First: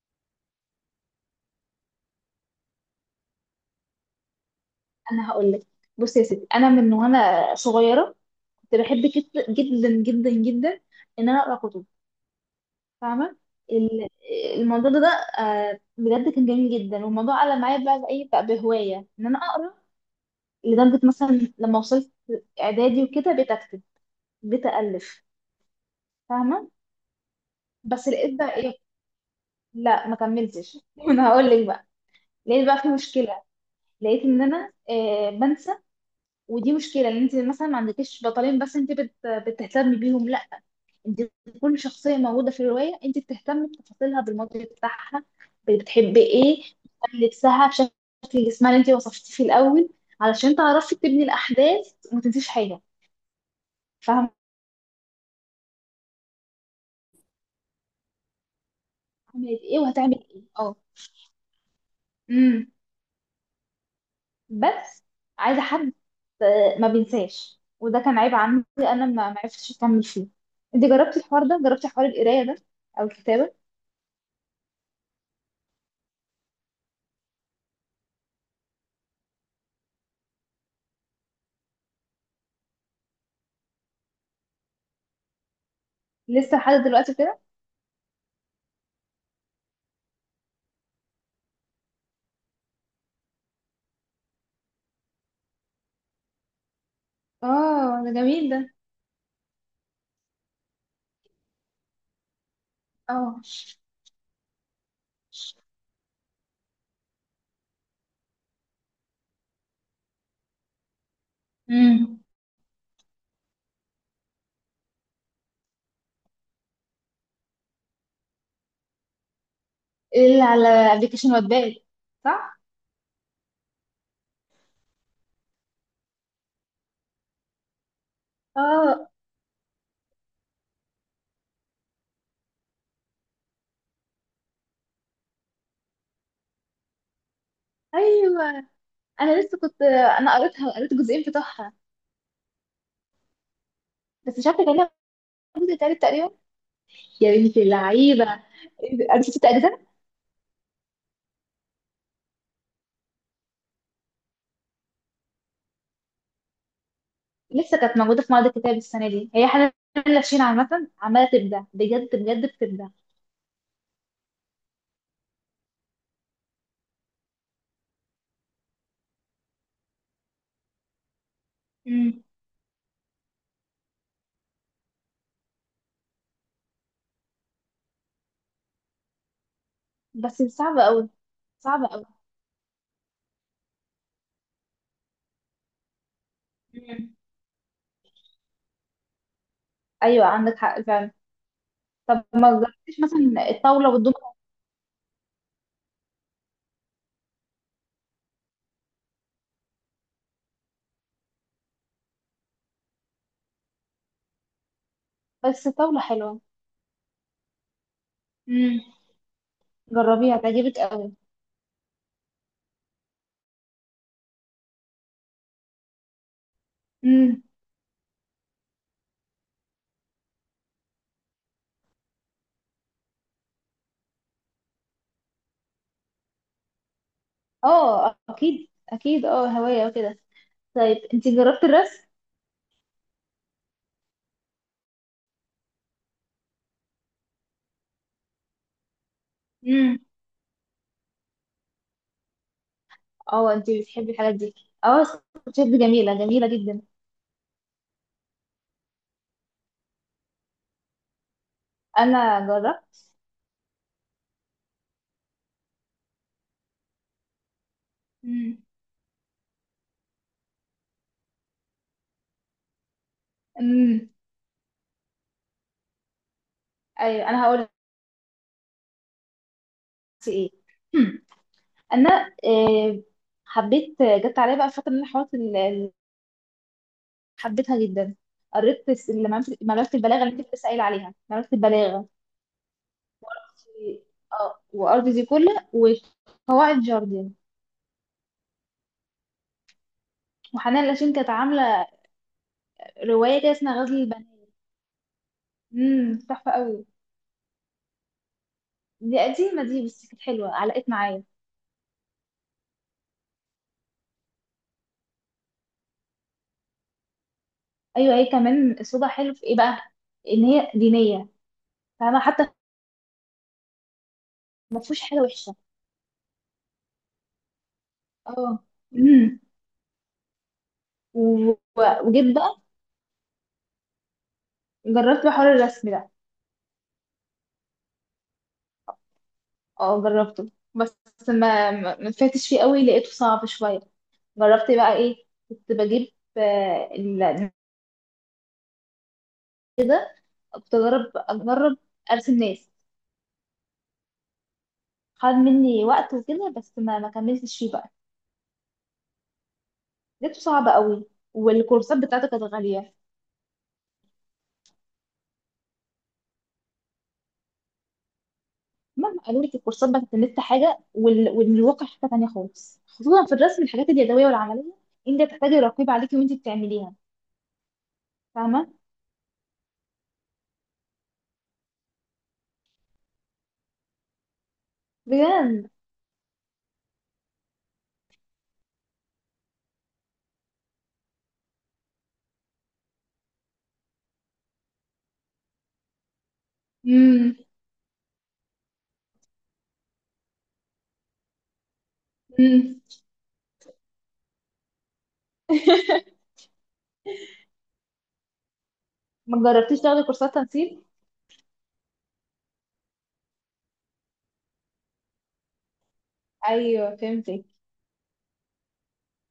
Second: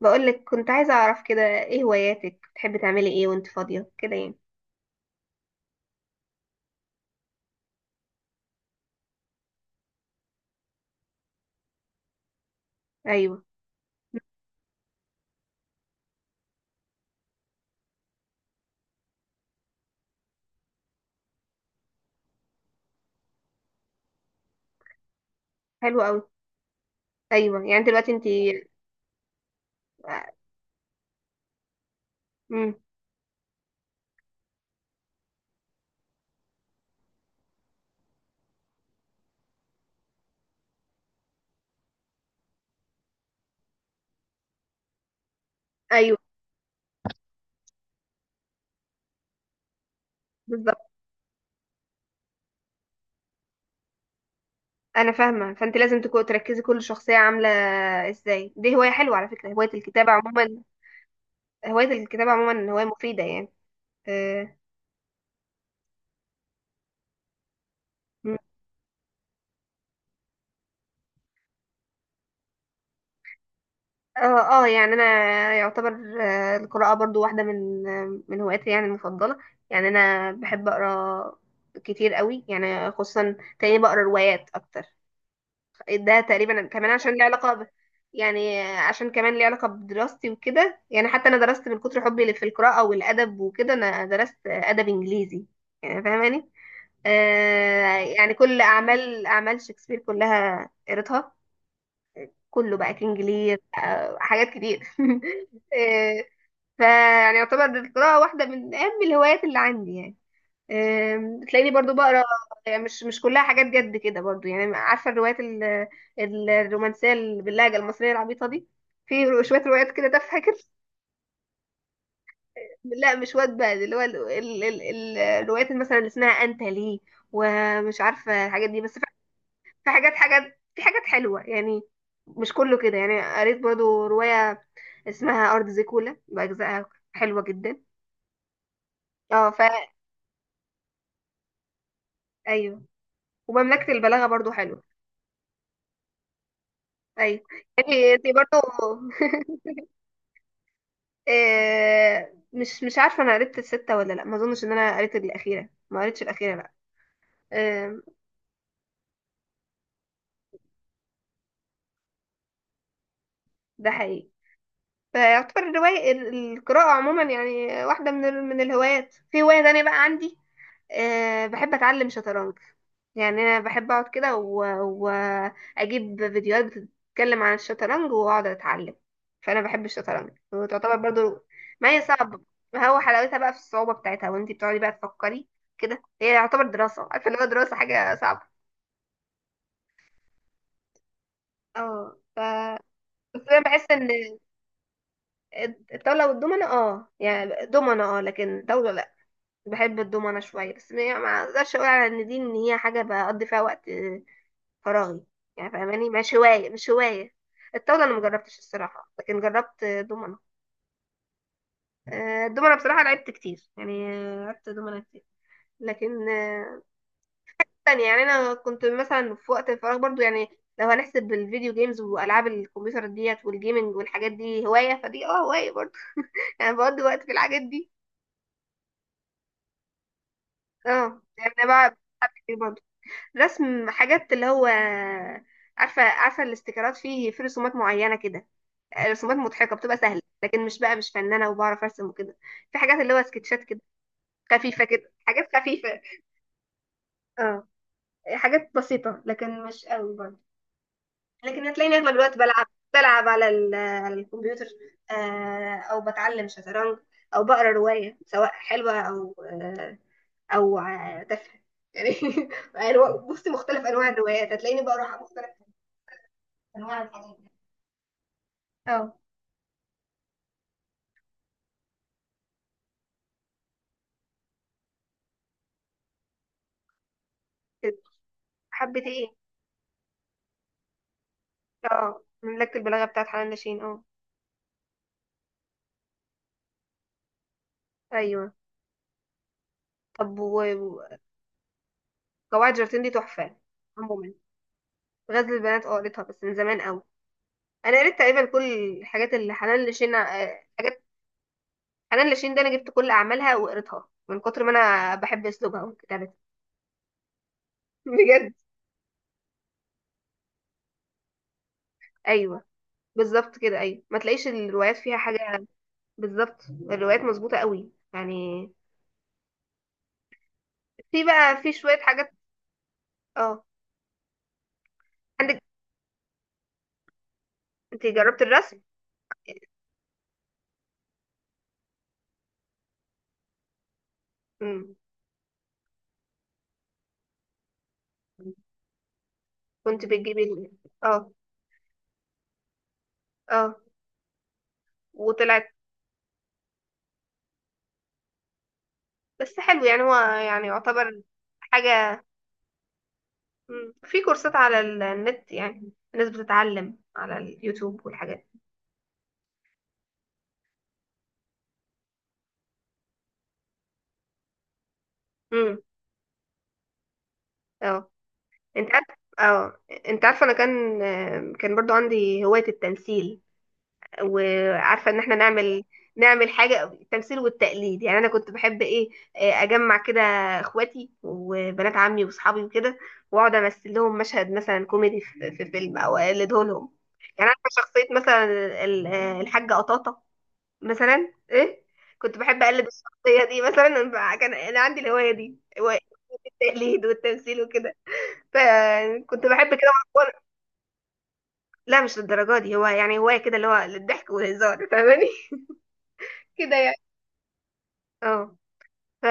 بقولك، كنت عايزة أعرف كده إيه هواياتك، بتحبي تعملي إيه وأنت فاضية كده، يعني؟ انا هقول لك. بصي يا ستي، انا من وانا صغيره كنت بحب جدا جدا جدا ان انا اقرا كتب، فاهمه؟ أيوه. ال- الموضوع ده بجد كان جميل جدا، والموضوع علق معايا بقى بايه بقى بهوايه ان انا اقرا. لدرجه مثلا لما وصلت اعدادي وكده بقيت اكتب، بقيت الف. حلو أوي. فاهمه؟ أيوه، يعني بس دلوقتي أنت... لقيت بقى ايه، لا ما كملتش. انا هقول لك بقى، لقيت امم. بقى في مشكله. لقيت ان انا بنسى. ودي مشكله ان انت مثلا ما عندكيش بطلين بس انت بتهتمي بيهم. انت كل شخصيه موجوده في الروايه انت بتهتمي بتفاصيلها، بالماضي بتاعها، أيوه، بتحب ايه، بتهتمي لبسها، بشكل جسمها اللي انت وصفتيه في الاول، علشان بالظبط. تعرفي تبني الاحداث وما تنسيش حاجه. فاهمه؟ أنا فاهمة، فأنت لازم تكون تركزي كل شخصية عاملة إزاي. دي هواية حلوة على فكرة، عملت هواية ايه الكتابة وهتعمل ايه، عموما. اه. هواية الكتابة امم. عموما هواية مفيدة يعني. آه. بس عايزه حد ما بينساش. وده كان عيب مم. عندي انا، ما عرفتش اكمل فيه. انت جربتي الحوار ده؟ جربتي حوار القرايه ده او الكتابه؟ اه. يعني انا يعتبر، القراءة برضو واحدة من من هواياتي يعني المفضلة. يعني انا بحب اقرا كتير قوي، يعني خصوصا تلاقيني بقرا روايات اكتر. ده لسه تقريبا لحد كمان عشان دلوقتي ليه كده؟ علاقة ب... يعني عشان كمان ليه علاقة بدراستي وكده، يعني حتى أنا درست من كتر حبي في القراءة والأدب وكده، أنا درست أدب إنجليزي، يعني فاهماني. آه، اه، ده يعني جميل ده. كل أعمال شكسبير كلها قريتها، كله بقى، كينج اه. لير، حاجات كتير. آه. فيعني يعتبر القراءة واحدة من أهم الهوايات اللي عندي يعني. تلاقيني برضو امم. بقرا، يعني مش كلها حاجات جد كده برضو. يعني عارفه الروايات الرومانسيه اللي باللهجه المصريه العبيطه دي، في شويه روايات كده تافهه اللي كده. على ابلكيشن واتباد؟ صح. لا، مش واد بقى، اللي هو الروايات مثلا اللي اسمها انت ليه ومش عارفه الحاجات دي، بس في اه. في حاجات حاجات في حاجات حلوه يعني. مش كله كده. يعني قريت برضو روايه اسمها ارض زيكولا، باجزائها حلوه جدا. ايوه، انا اه لسه فا... كنت انا قريتها وقريت الجزئين بتوعها. ايوه. ومملكه البلاغه بس مش برضو عارفه كان حلوه. لها جزء تالت تقريبا. يا ايوه، بنتي يعني انت اللعيبه، برضه. قريت ست اجزاء مش عارفه انا قريت السته ولا لا، ما اظنش ان انا قريت الاخيره، ما قريتش الاخيره لا. لسه كانت آه، موجوده في معرض الكتاب السنه دي، هي حاجه. لافشين عامه عماله تبدع، بجد بجد بتبدع. ده حقيقي. فيعتبر الرواية القراءة عموما يعني واحدة من من الهوايات. في هواية تانية بقى عندي، بحب أتعلم مم. شطرنج. يعني أنا بحب أقعد كده و- وأجيب فيديوهات بتتكلم عن الشطرنج وأقعد أتعلم. فأنا بحب الشطرنج، بس صعبه وتعتبر قوي، برضو. صعبه ما هي قوي. صعبة، ما هو حلاوتها بقى في الصعوبة بتاعتها، وانتي بتقعدي بقى تفكري كده. هي يعتبر دراسة، مم. عارفة اللي هو دراسة حاجة صعبة. ايوه عندك حق فعلا. اه طب ف... ما جربتيش بس مثلا انا بحس الطاوله ان والدومنه؟ الطاوله والدومنه، يعني دومنه لكن طاوله لا. بحب الدومنة شوية، بس ما اقدرش اقول على ان دي، ان هي حاجة بقضي فيها وقت فراغي. بس يعني الطاوله فاهماني، مش حلوه. هواية، مش هواية. الطاولة انا مجربتش مم. الصراحة، لكن جربت جربيها دومنة. تعجبك الدومنة بصراحة لعبت كتير، يعني لعبت دومنة كتير. لكن قوي. تانية، يعني انا كنت مثلا في وقت الفراغ برضو. يعني لو هنحسب الفيديو جيمز والعاب الكمبيوتر ديت والجيمنج والحاجات دي هواية، فدي هواية برضو. يعني بقضي وقت في الحاجات دي. اه اكيد اكيد، اه هواية وكده. طيب اه انت يعني جربت انا بقى الرسم؟ رسم حاجات، اللي هو عارفه، الاستيكرات، في رسومات معينه كده، رسومات مضحكه بتبقى امم. سهله، لكن مش بقى، مش فنانه وبعرف ارسم وكده. في حاجات اللي هو اه سكتشات انت كده، بتحبي الحاجات دي؟ خفيفه اه كده، حاجات سكتشات دي خفيفه. جميلة، جميلة جدا. اه، حاجات بسيطه لكن مش قوي برضه. لكن هتلاقيني اغلب الوقت انا بلعب، جربت. على على الكمبيوتر، او بتعلم شطرنج، او بقرا روايه سواء امم. حلوه او او تافهه. يعني بصي، مختلف انواع امم. الروايات هتلاقيني بقرا مختلف انواع ايوه الحاجات. انا هقول لك اه ايه. هم. انا آه، حبيت، جت عليا بقى فترة ان انا حاولت حبيتها كده. جدا. قريت حبة ايه؟ اللي ملف البلاغة اللي انت كنت سائل عليها، ملف البلاغة. اه، مملكة البلاغة بتاعت حنان لاشين، اه. اه، وارض زيكولا وقواعد جاردن. ايوه. طب و وحنان لاشين و- كانت عاملة قواعد جارتين دي رواية كده تحفة اسمها غزل البنات. عموما. غزل البنات، اه امم، قريتها بس تحفة من زمان قوي. قوي. انا قريت تقريبا كل دي الحاجات اللي قديمة دي حنان بس لاشين، كانت حلوة، علقت معايا. حنان لاشين ده انا جبت كل اعمالها وقريتها، من كتر ما انا بحب اسلوبها وكتابتها. ايوه هي بجد. كمان اسلوبها حلو في ايه بقى، ان هي دينية، فاهمة حتى؟ ايوه، بالظبط كده. ايوه، ما تلاقيش ما الروايات فيهوش فيها حاجة وحشة. حاجة. بالظبط، الروايات مظبوطة قوي اه. يعني. امم. في و- بقى، في شوية و- حاجات. وجيت بقى اه. جربت بقى حوار عندك؟ الرسم ده. انت جربت الرسم؟ اه جربته، بس ما فاتش فيه قوي، لقيته صعب شوية. جربت مم. بقى ايه، كنت بجيب آه، ال- كنت كده. بتجيب ال-... كنت اجرب اه، اجرب ارسم ناس. اه. خد وطلعت. مني وقت وكده بس ما كملتش فيه بقى. بس حلو يعني، هو لقيته يعني صعب قوي، يعتبر والكورسات حاجة. بتاعته كانت غالية. مم. في كورسات على النت، يعني الناس بتتعلم على اليوتيوب والحاجات. مهما قالوا لك، الكورسات بتاعت النت حاجة والواقع حاجة تانية خالص، خصوصا في الرسم الحاجات اليدوية والعملية. انت بتحتاجي امم. رقيب عليكي وانت بتعمليها. اه فاهمة؟ انت عارف، اه انت عارفة انا كان برضو عندي هواية التمثيل، وعارفه ان احنا بجد. نعمل، حاجه التمثيل والتقليد. يعني انا كنت بحب ايه، اجمع كده اخواتي وبنات عمي واصحابي وكده، واقعد امثل لهم مشهد مثلا كوميدي في فيلم او اقلده لهم. امم. يعني عارفه شخصيه مثلا الحاجه قطاطه مثلا ايه، كنت بحب أمم. اقلد الشخصيه دي مثلا. كان انا عندي الهوايه دي، هواية التقليد والتمثيل وكده، ما فكنت بحب جربتيش كده. تاخدي كورسات وأنا-... تنسيق؟ لا مش للدرجه دي، هو يعني هوايه كده، اللي هو للضحك والهزار، فاهماني. كده يعني. ايوه فهمتك. اه ف...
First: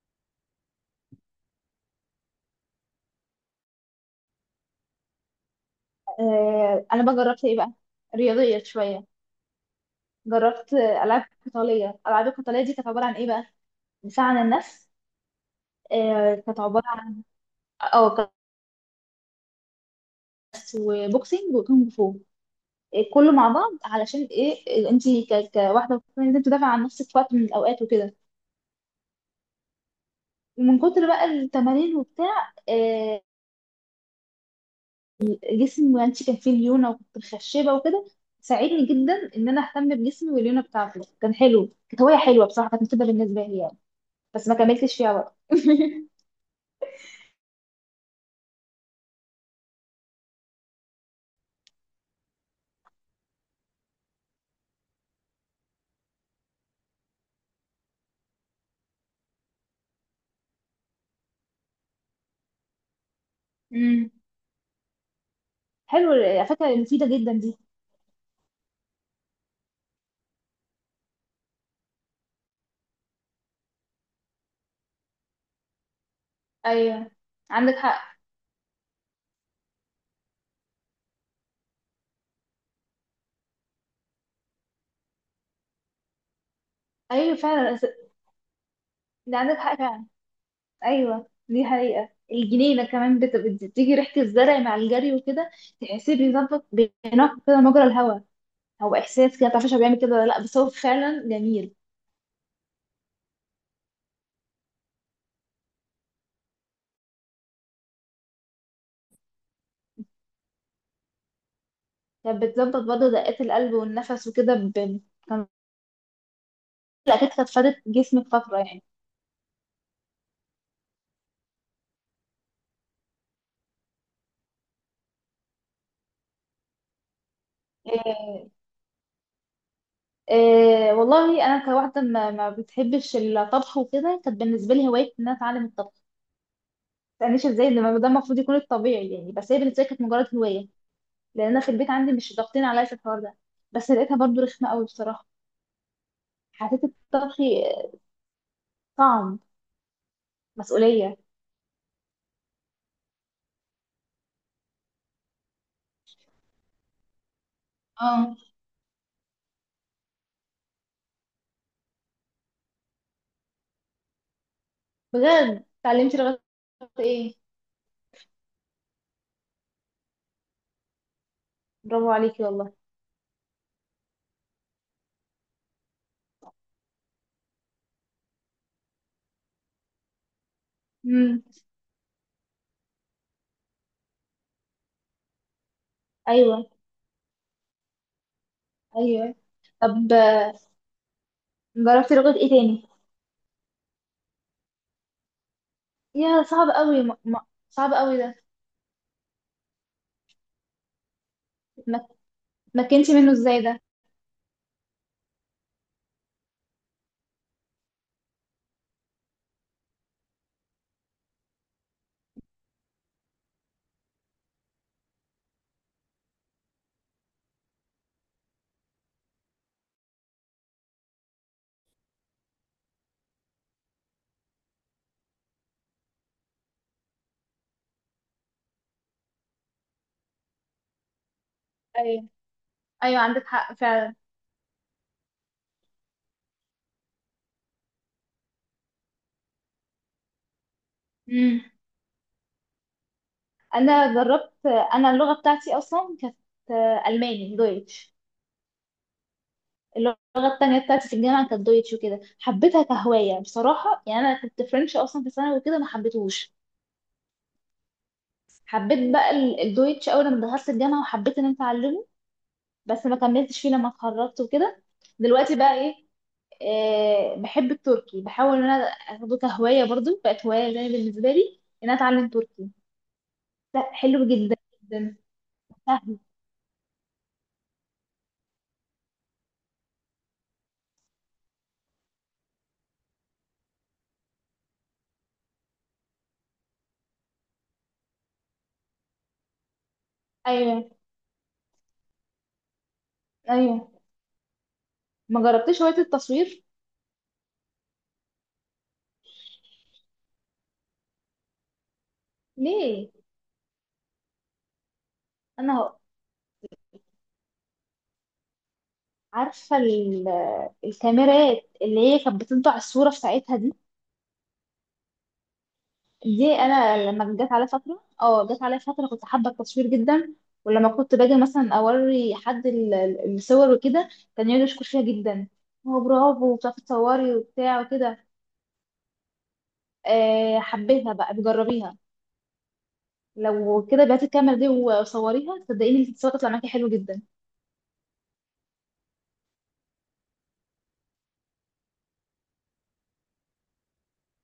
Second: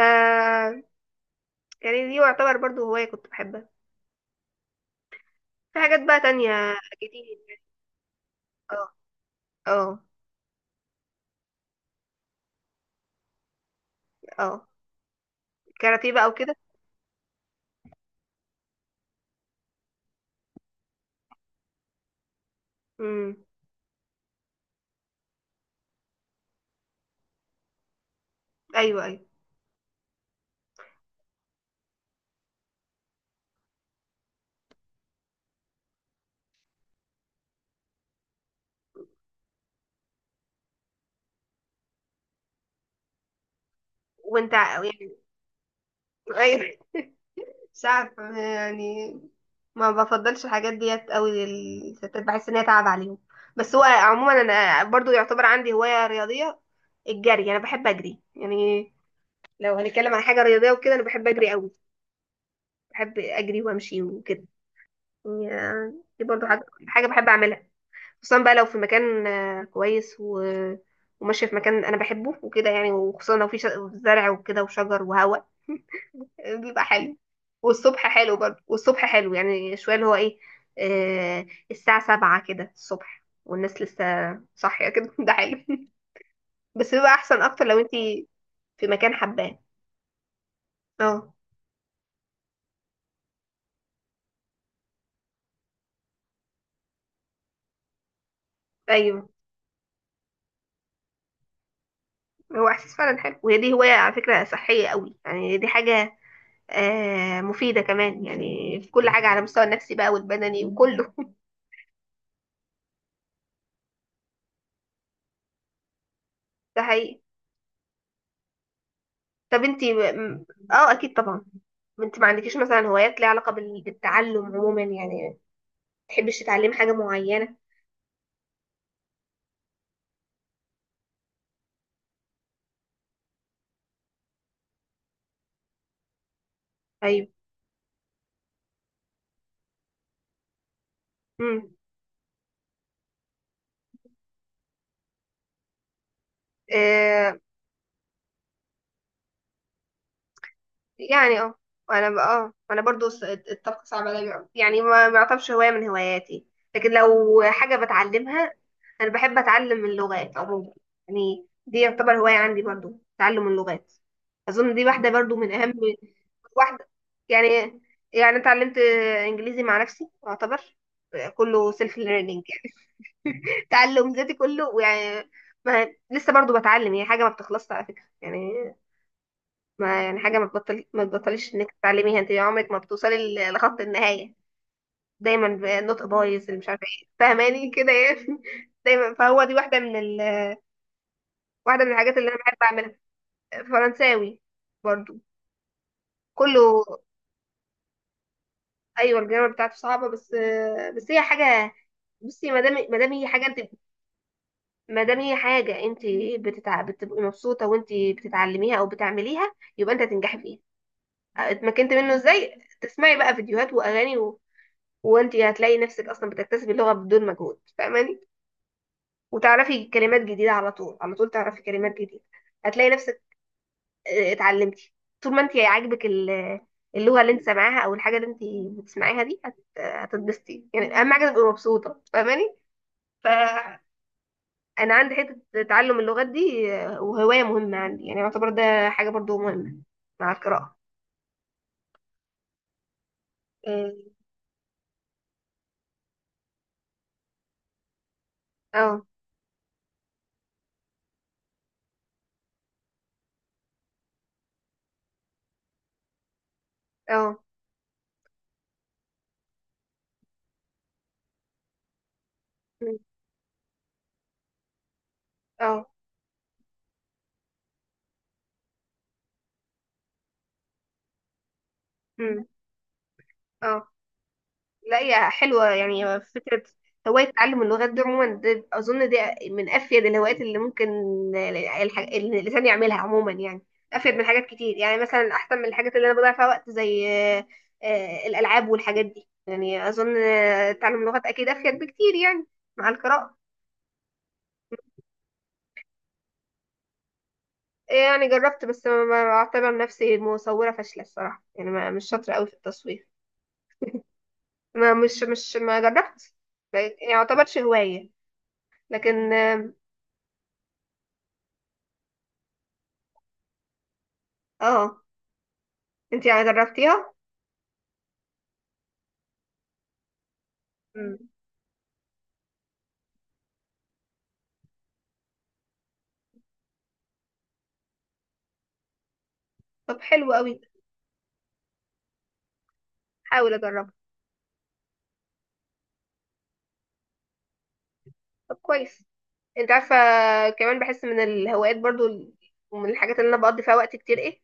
يعني دي يعتبر برضو هواية كنت بحبها. في حاجات بقى تانية آه انا بقى جربت ايه جديدة. بقى، رياضيه اه، شويه. اه. جربت العاب قتاليه. الالعاب القتاليه دي كانت عباره عن ايه بقى، دفاع عن اه، النفس. كاراتيه بقى آه وكده. كانت عباره عن، اه، كاس وبوكسينج وكونغ فو، إيه كله امم. مع بعض، علشان ايه، إيه، انت كواحده المفروض ان انت تدافع عن نفسك في وقت من الاوقات وكده. ايوه، ايوه. ومن كتر بقى التمارين وبتاع إيه جسمي، وانت كان فيه ليونه وكنت مخشبه وكده. ساعدني جدا ان انا اهتم بجسمي، والليونه بتاعته كان حلو، كانت هوايه حلوه بصراحه، كانت مفيده بالنسبه لي يعني. بس وانت ما ع-... كملتش فيها يعني وقت. ايوه، مش عارفة يعني، ما بفضلش الحاجات ديت قوي للستات، بحس ان هي تعب عليهم. بس هو عموما انا برضو يعتبر عندي هواية رياضية، الجري. انا بحب اجري يعني. لو هنتكلم عن حاجة رياضية وكده، انا بحب اجري قوي، بحب اجري وامشي امم. وكده. يعني حلو دي برضو على حاجة فكره، مفيده حاجة بحب جدا دي. اعملها، خصوصا بقى لو في مكان كويس و... وماشية في مكان أنا بحبه وكده، يعني وخصوصا لو في ش... زرع وكده وشجر وهواء. بيبقى ايوه حلو. عندك والصبح حق، حلو برضه، والصبح حلو يعني شوية، اللي هو إيه، آه. الساعة سبعة كده الصبح، والناس لسه صاحية كده. ده حلو. بس بيبقى ايوه أحسن أكتر لو فعلا. أنتي في مكان ده عندك حباه. حق فعلا. اه، ايوه دي حقيقة. الجنينة كمان بتيجي ريحة الزرع مع الجري وكده، تحسيه بيظبط، بينقي كده مجرى الهواء. هو أيوه. احساس كده، متعرفش هو بيعمل كده ولا لا، بس هو فعلا جميل. هو إحساس فعلا حلو، وهي دي هواية على فكرة صحية قوي. يعني دي حاجة مفيدة كمان يعني، في كل حاجة، على المستوى النفسي بقى والبدني وكله. كانت بتظبط برضه دقات القلب والنفس وكده كان ده حقيقي. الاكيد كانت فادت جسمك فترة يعني. طب انتي م-... اه، اكيد طبعا. انت ما عندكيش مثلا هوايات ليها علاقه بال- بالتعلم عموما؟ يعني ما تحبيش تتعلمي حاجه معينه؟ إيه... والله انا كواحدة ما بتحبش الطبخ وكده، كانت بالنسبة لي هواية ان انا اتعلم الطبخ. ايوه. ما تسألنيش ازاي، ده ده المفروض يكون الطبيعي يعني، بس هي بالنسبة لي كانت مجرد هواية، لان انا في امم. البيت عندي مش ضاغطين عليا في الحوار ده. بس لقيتها برضو رخمه قوي بصراحه، حسيت الطبخ صعب، مسؤوليه. يعني اه، انا بقى، انا برضو الطبخ صعب عليا. يعني ما يعتبرش هوايه من هواياتي، لكن لو حاجه اه بتعلمها، انا بحب اتعلم اللغات عموما. يعني دي يعتبر هوايه عندي برضو، تعلم اللغات. اظن دي واحده برضو من بجد، اهم اتعلمتي لغايه واحده. ايه؟ يعني اتعلمت انجليزي مع نفسي يعتبر، كله سيلف برافو ليرنينج. عليكي والله. تعلم ذاتي كله يعني. ما لسه برضو بتعلم، هي حاجه ما بتخلصش على فكره. يعني ما، يعني حاجة، ما امم. تبطليش انك تتعلميها، انت عمرك ما بتوصلي ل- لخط النهاية. دايما ب-... النطق بايظ اللي مش ايوه عارفة ايه، فاهماني كده يعني. دايما، ايوه. فهو دي واحدة من طب ال... واحدة من جربتي الحاجات اللي لغه انا ايه بحب تاني؟ اعملها. فرنساوي برضو يا صعب كله. قوي، صعب قوي ده. ايوه الجرامر بتاعته صعبة، بس بس هي حاجة، اتمك- بصي ما دام اتمكنتي هي منه حاجة انت، ازاي ده ما دام هي حاجة انت بتتع... بتبقي مبسوطة وانت بتتعلميها او بتعمليها، يبقى انت هتنجحي فيها. اتمكنت منه ازاي؟ تسمعي بقى فيديوهات واغاني، وانت هتلاقي نفسك اصلا بتكتسبي اللغه بدون مجهود، فاهماني. وتعرفي كلمات جديده على طول، على طول تعرفي كلمات جديده، هتلاقي نفسك اتعلمتي. طول ما انت عاجبك ال-... اللغه اللي انت سامعاها او الحاجه اللي انت بتسمعيها دي هت- هتتبسطي. يعني اهم حاجه تبقي مبسوطه، ايوه فاهماني. ايوه عندك حق فانا فعلا. عندي حته تعلم اللغات دي، وهوايه مهمه عندي. يعني يعتبر ده حاجه برضو مهمه، مع القراءه. امم. اه. انا جربت، انا اللغه بتاعتي اصلا كانت الماني، دويتش. اه. اللغة التانية بتاعتي في الجامعة كانت دويتش وكده، حبيتها كهواية بصراحة. يعني أنا كنت فرنش أصلا في ثانوي وكده، ما حبيتهوش. اه. حبيت بقى الدويتش أول ما دخلت الجامعة، وحبيت إن أنا أتعلمه، بس ما كملتش فيه لما اتخرجت وكده. دلوقتي بقى اه. إيه، آه بحب التركي، بحاول إن أنا أخده كهواية برضو، بقت هواية زي بالنسبة لي إن أنا أتعلم تركي. اه. لا حلو جدا لا، هي جدا، حلوة سهل. يعني فكرة هواية تعلم اللغات دي عموما. دي أظن دي من أفيد الهوايات اللي ممكن اللي الإنسان يعملها عموما. يعني أفيد من حاجات كتير، يعني مثلا أحسن من الحاجات اللي أنا بضيع فيها وقت زي الألعاب والحاجات دي. يعني أظن أيوه. تعلم لغات أكيد أفيد بكتير يعني، مع القراءة. أيوه. ما جربتش هواية التصوير؟ يعني جربت، بس ما أعتبر نفسي، مصورة فاشلة الصراحة، يعني ما، مش شاطرة أوي في التصوير. ليه؟ ما مش ما أنا جربت. ما يعني ما يعتبرش هواية، لكن اه. عارفة الكاميرات اللي هي كانت بتطبع الصورة في ساعتها دي. آه. انتي يعني دي أنا جربتيها؟ لما جت عليا فترة، اه جت عليا فترة كنت حابة التصوير جدا. ولما كنت مم. باجي مثلا أوري حد الصور وكده، كان يقعد يشكر فيها جدا، هو برافو بتعرفي تصوري وبتاع وكده. طب حلو قوي، أه حبيتها بقى، بجربيها. حاول لو اجربها. كده بعتي الكاميرا دي وصوريها، صدقيني الصور تطلع معاكي حلو جدا. طب كويس. انت عارفه، كمان بحس من الهوايات برضو ال-... ومن الحاجات اللي انا بقضي فيها وقت كتير، ايه،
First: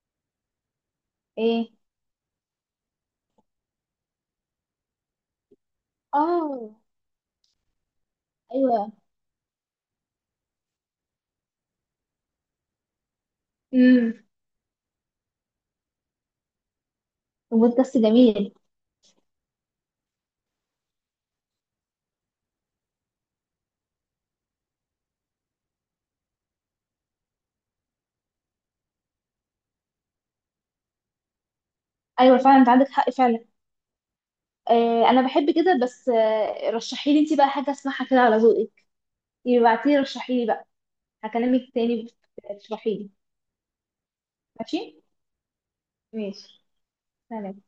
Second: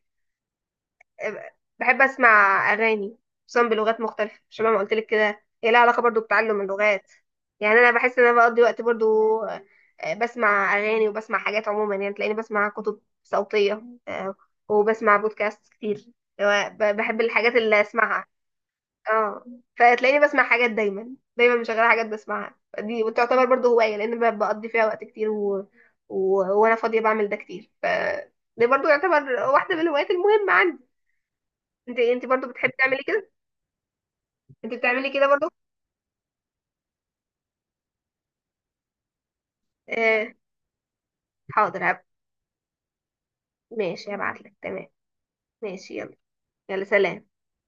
أه، ايه. بحب اسمع اغاني، خصوصا بلغات مختلفه، شبه ما قلت لك كده، هي لها علاقه برضو بتعلم اه. اللغات. يعني انا بحس ان انا بقضي وقت ايوه. برضو بسمع اغاني وبسمع حاجات عموما. يعني تلاقيني بسمع كتب صوتيه، امم. أه، وبسمع بودكاست كتير. بحب الحاجات اللي البودكاست اسمعها. جميل. اه. فتلاقيني بسمع حاجات دايما، دايما مشغله حاجات بسمعها دي، وتعتبر برضو هوايه، لان بقضي فيها وقت كتير و... و... وانا فاضيه بعمل ده كتير. ف دي برضو يعتبر واحده من الهوايات المهمه عندي. انت ايوه برضو فعلا انت بتحبي عندك تعملي حق كده؟ فعلا. انت بتعملي انا كده برضو؟ بحب كده، بس رشحي لي انت بقى حاجه اسمعها كده على ذوقك. يبعتيلي آه، رشحي لي بقى. هكلمك حاضر، هب... تاني. تشرحي لي. ماشي هبعت لك، تمام. ماشي. ماشي، يلا. ماشي. يلا سلام. سلام.